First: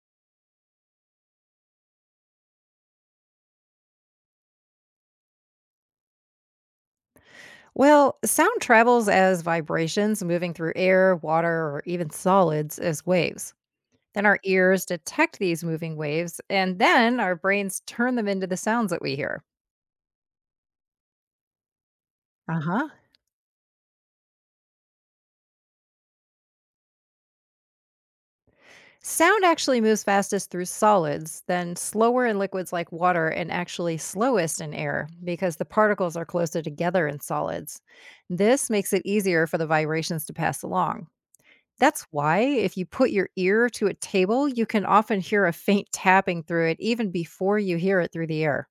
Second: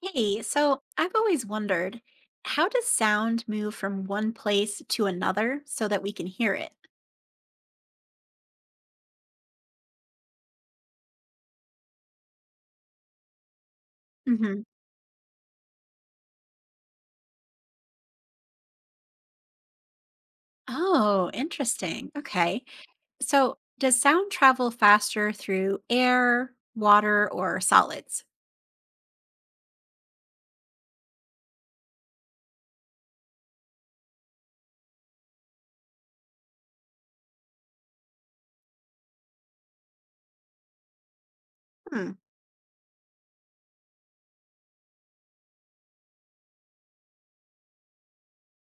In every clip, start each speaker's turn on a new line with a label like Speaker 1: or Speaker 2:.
Speaker 1: Hey, so I've always wondered, how does sound move from one place to another so that we can hear it?
Speaker 2: Well, sound travels as vibrations moving through air, water, or even solids as waves. Then our
Speaker 1: hmm
Speaker 2: ears detect these moving waves, and then our brains turn them into the sounds that we hear.
Speaker 1: Oh, interesting.
Speaker 2: Uh
Speaker 1: Okay.
Speaker 2: huh.
Speaker 1: So, does sound travel faster through air, water, or solids?
Speaker 2: Sound actually moves fastest through solids, then slower in liquids like water, and actually slowest in air because the particles are closer together in solids. This makes it easier for the vibrations to pass along. That's
Speaker 1: Hmm.
Speaker 2: why if you put your ear to a table, you can often hear a faint tapping through it even before you hear it through the air.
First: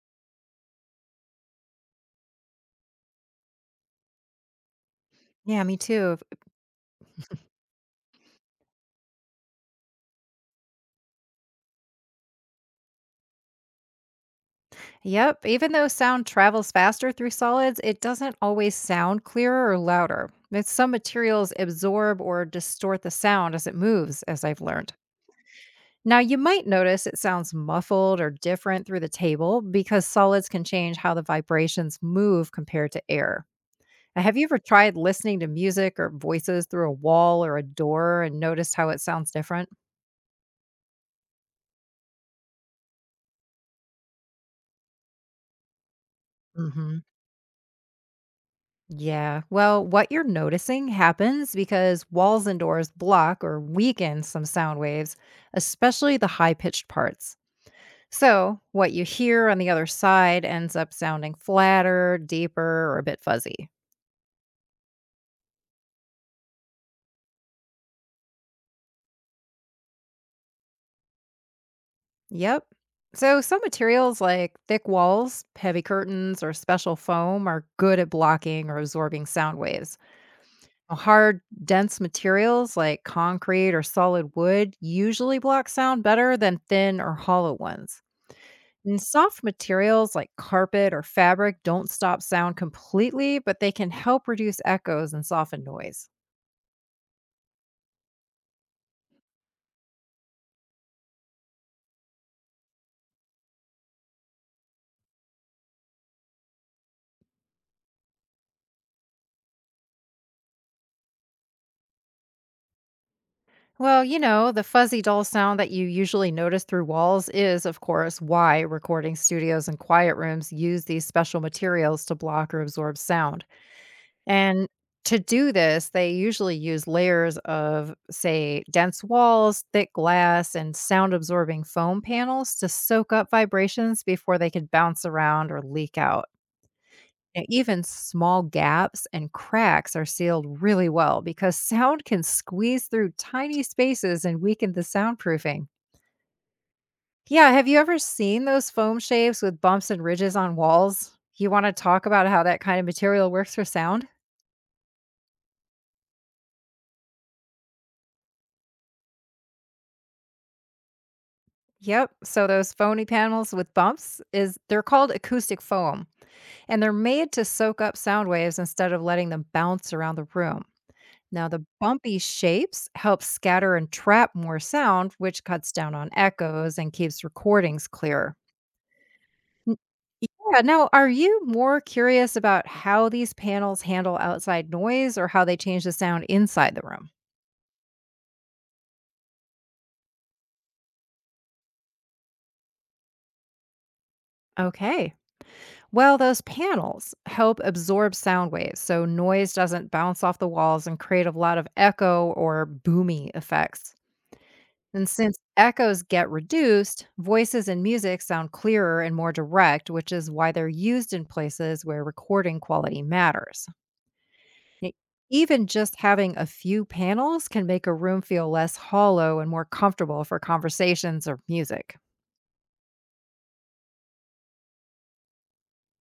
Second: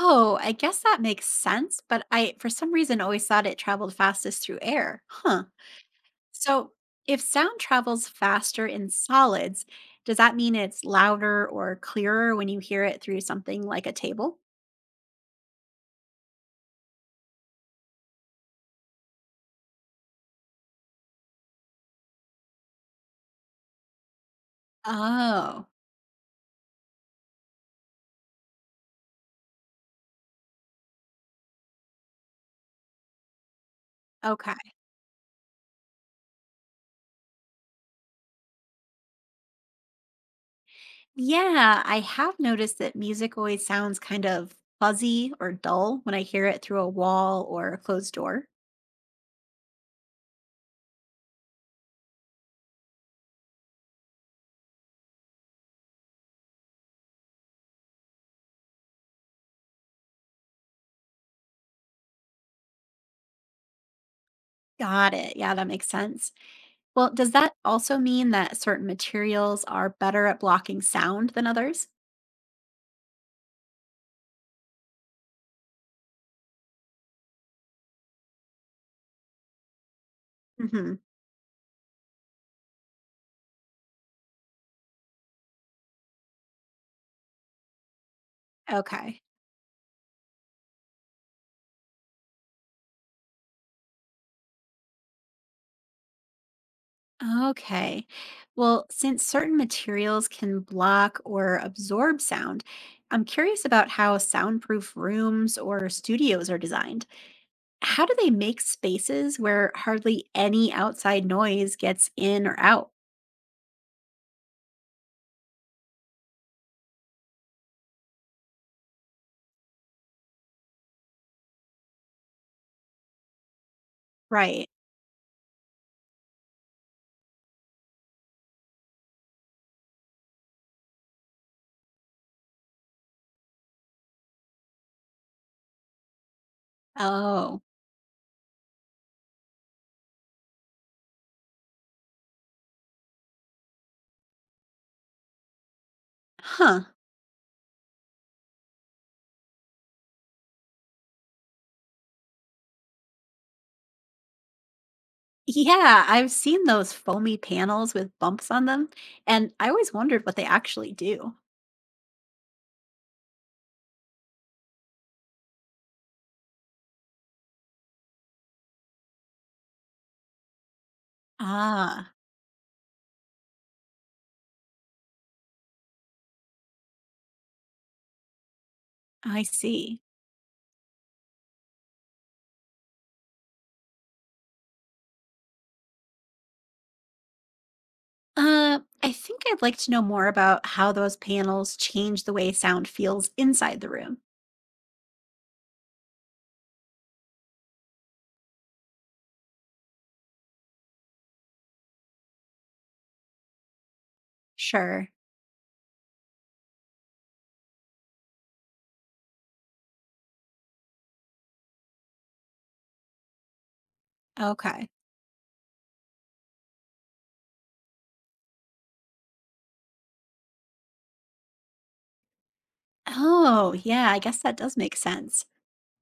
Speaker 1: Oh, I guess that makes sense, but I, for some reason, always thought it traveled fastest through air. Huh.
Speaker 2: Yeah, me too.
Speaker 1: So, if sound travels faster in solids, does that mean it's louder or clearer when you hear it through something like a table?
Speaker 2: Yep, even though sound travels faster through solids, it doesn't always sound clearer or louder. And some materials absorb or distort the sound as it moves, as I've learned.
Speaker 1: Oh,
Speaker 2: Now, you might notice it sounds muffled or different through the table because solids can change how the vibrations move compared to air. Have you ever
Speaker 1: okay.
Speaker 2: tried listening to music or voices through a wall or a door and noticed how it sounds different?
Speaker 1: Yeah, I have noticed that music always sounds kind of fuzzy or dull when I hear it through a
Speaker 2: Hmm.
Speaker 1: wall or a closed door.
Speaker 2: Yeah. Well, what you're noticing happens because walls and doors block or weaken some sound waves, especially the high pitched parts. So, what you hear on the other side ends up sounding flatter, deeper, or a bit fuzzy.
Speaker 1: Got it. Yeah, that makes sense. Well, does that also mean that certain materials are better at blocking sound than others?
Speaker 2: Yep. So, some materials like thick walls, heavy curtains, or special foam are good at blocking or absorbing sound waves.
Speaker 1: Hmm.
Speaker 2: Hard, dense materials like concrete or solid wood usually block sound better than thin or hollow ones. And
Speaker 1: Okay.
Speaker 2: soft materials like carpet or fabric don't stop sound completely, but they can help reduce echoes and soften noise.
Speaker 1: Okay. Well, since certain materials can block or absorb sound, I'm curious about how soundproof rooms or studios are designed. How do they make spaces where hardly any outside noise gets in or out?
Speaker 2: Well, the fuzzy dull sound that you usually notice through walls is, of course, why recording studios and quiet rooms use these special materials to block or absorb sound. And
Speaker 1: Right.
Speaker 2: to do this, they usually use layers of, say, dense walls, thick glass, and sound absorbing foam panels to soak up vibrations before they could bounce around or leak out. And
Speaker 1: Oh,
Speaker 2: even small gaps and cracks are sealed really well because sound can squeeze through tiny spaces and weaken the soundproofing.
Speaker 1: huh.
Speaker 2: Yeah, have you ever seen those foam shapes with bumps and ridges on walls? You want to talk about how that kind of material works for sound?
Speaker 1: Yeah, I've seen those foamy panels with bumps on them, and I always wondered what they actually do.
Speaker 2: Yep. So those phony panels with bumps is they're called acoustic foam, and they're made to soak up sound waves instead of letting them bounce around the room. Now the
Speaker 1: Ah,
Speaker 2: bumpy shapes help scatter and trap more sound, which cuts down on echoes and keeps recordings clearer.
Speaker 1: I
Speaker 2: N-
Speaker 1: see.
Speaker 2: Yeah, now are you more curious about how these panels handle outside noise or how they change the sound inside the room?
Speaker 1: I think I'd like to know more about how those panels change the way sound feels inside the room.
Speaker 2: Okay. Well, those panels help absorb sound waves so noise doesn't bounce off the walls and create a lot of echo or boomy effects. And
Speaker 1: Sure.
Speaker 2: since echoes get reduced, voices and music sound clearer and more direct, which is why they're used in places where recording quality matters.
Speaker 1: Okay.
Speaker 2: E- Even just having a few panels can make a room feel less hollow and more comfortable for conversations or music.
Speaker 1: Oh, yeah, I guess that does make sense.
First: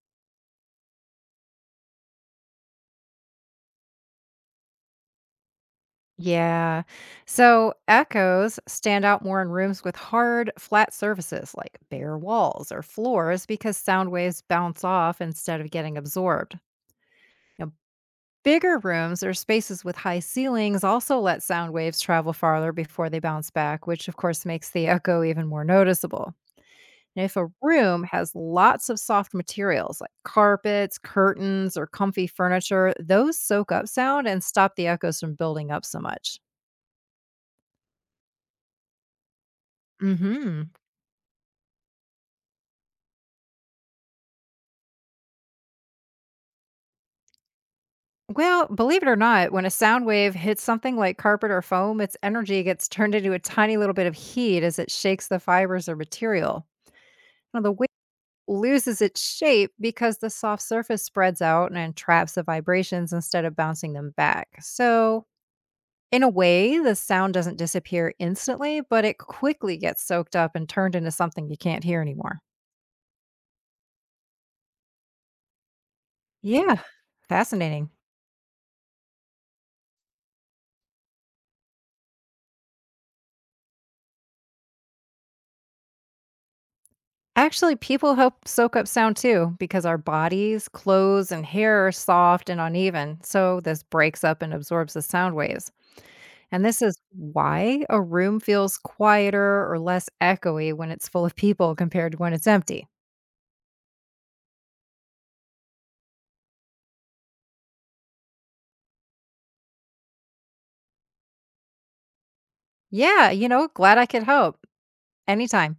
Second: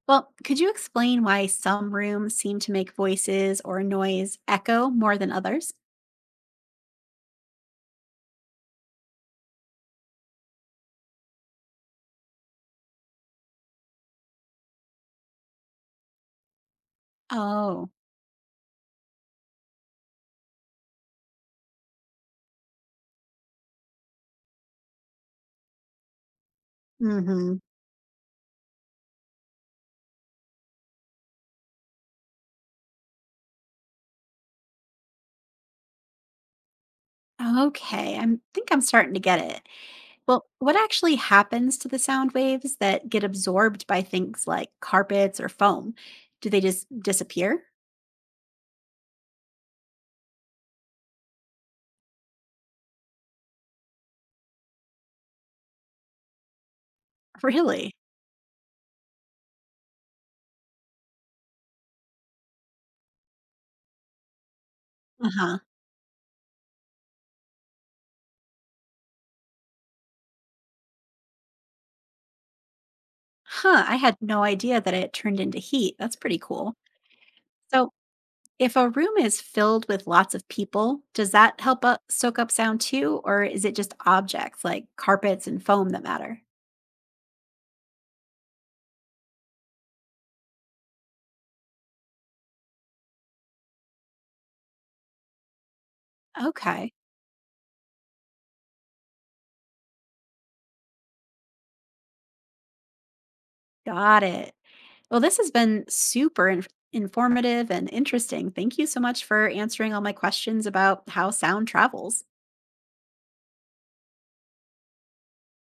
Speaker 1: Well, could you explain why some rooms seem to make voices or noise echo more than others?
Speaker 2: Yeah. So echoes stand out more in rooms with hard, flat surfaces like bare walls or floors because sound waves bounce off instead of getting absorbed. Now,
Speaker 1: Oh,
Speaker 2: bigger rooms or spaces with high ceilings also let sound waves travel farther before they bounce back, which of course makes the echo even more noticeable. And if a
Speaker 1: hmm,
Speaker 2: room has lots of soft materials like carpets, curtains, or comfy furniture, those soak up sound and stop the echoes from building up so much.
Speaker 1: okay. I think I'm starting to get it.
Speaker 2: Mm
Speaker 1: Well,
Speaker 2: hmm.
Speaker 1: what actually happens to the sound waves that get absorbed by things like carpets or foam? Do they just disappear?
Speaker 2: Well, believe it or not, when a sound wave hits something like carpet or foam, its energy gets turned into a tiny little bit of heat as it shakes the fibers or material. Now, the wave
Speaker 1: Really?
Speaker 2: loses its shape because the soft surface spreads out and traps the vibrations instead of bouncing them back. So,
Speaker 1: Uh huh.
Speaker 2: in a way, the sound doesn't disappear instantly, but it quickly gets soaked up and turned into something you can't hear anymore.
Speaker 1: Huh. I had no idea that it turned into heat. That's pretty cool.
Speaker 2: Yeah, fascinating.
Speaker 1: So, if a room is filled with lots of people, does that help up soak up sound too, or is it just objects like carpets and foam that matter?
Speaker 2: Actually, people help soak up sound too because our bodies, clothes, and hair are soft and uneven. So this breaks up and absorbs the sound waves. And this
Speaker 1: Okay,
Speaker 2: is why a room feels quieter or less echoey when it's full of people compared to when it's empty.
Speaker 1: got it. Well, this has been super informative and interesting. Thank you so much for answering all my questions about how sound travels.
Speaker 2: Yeah, glad I could help. Anytime.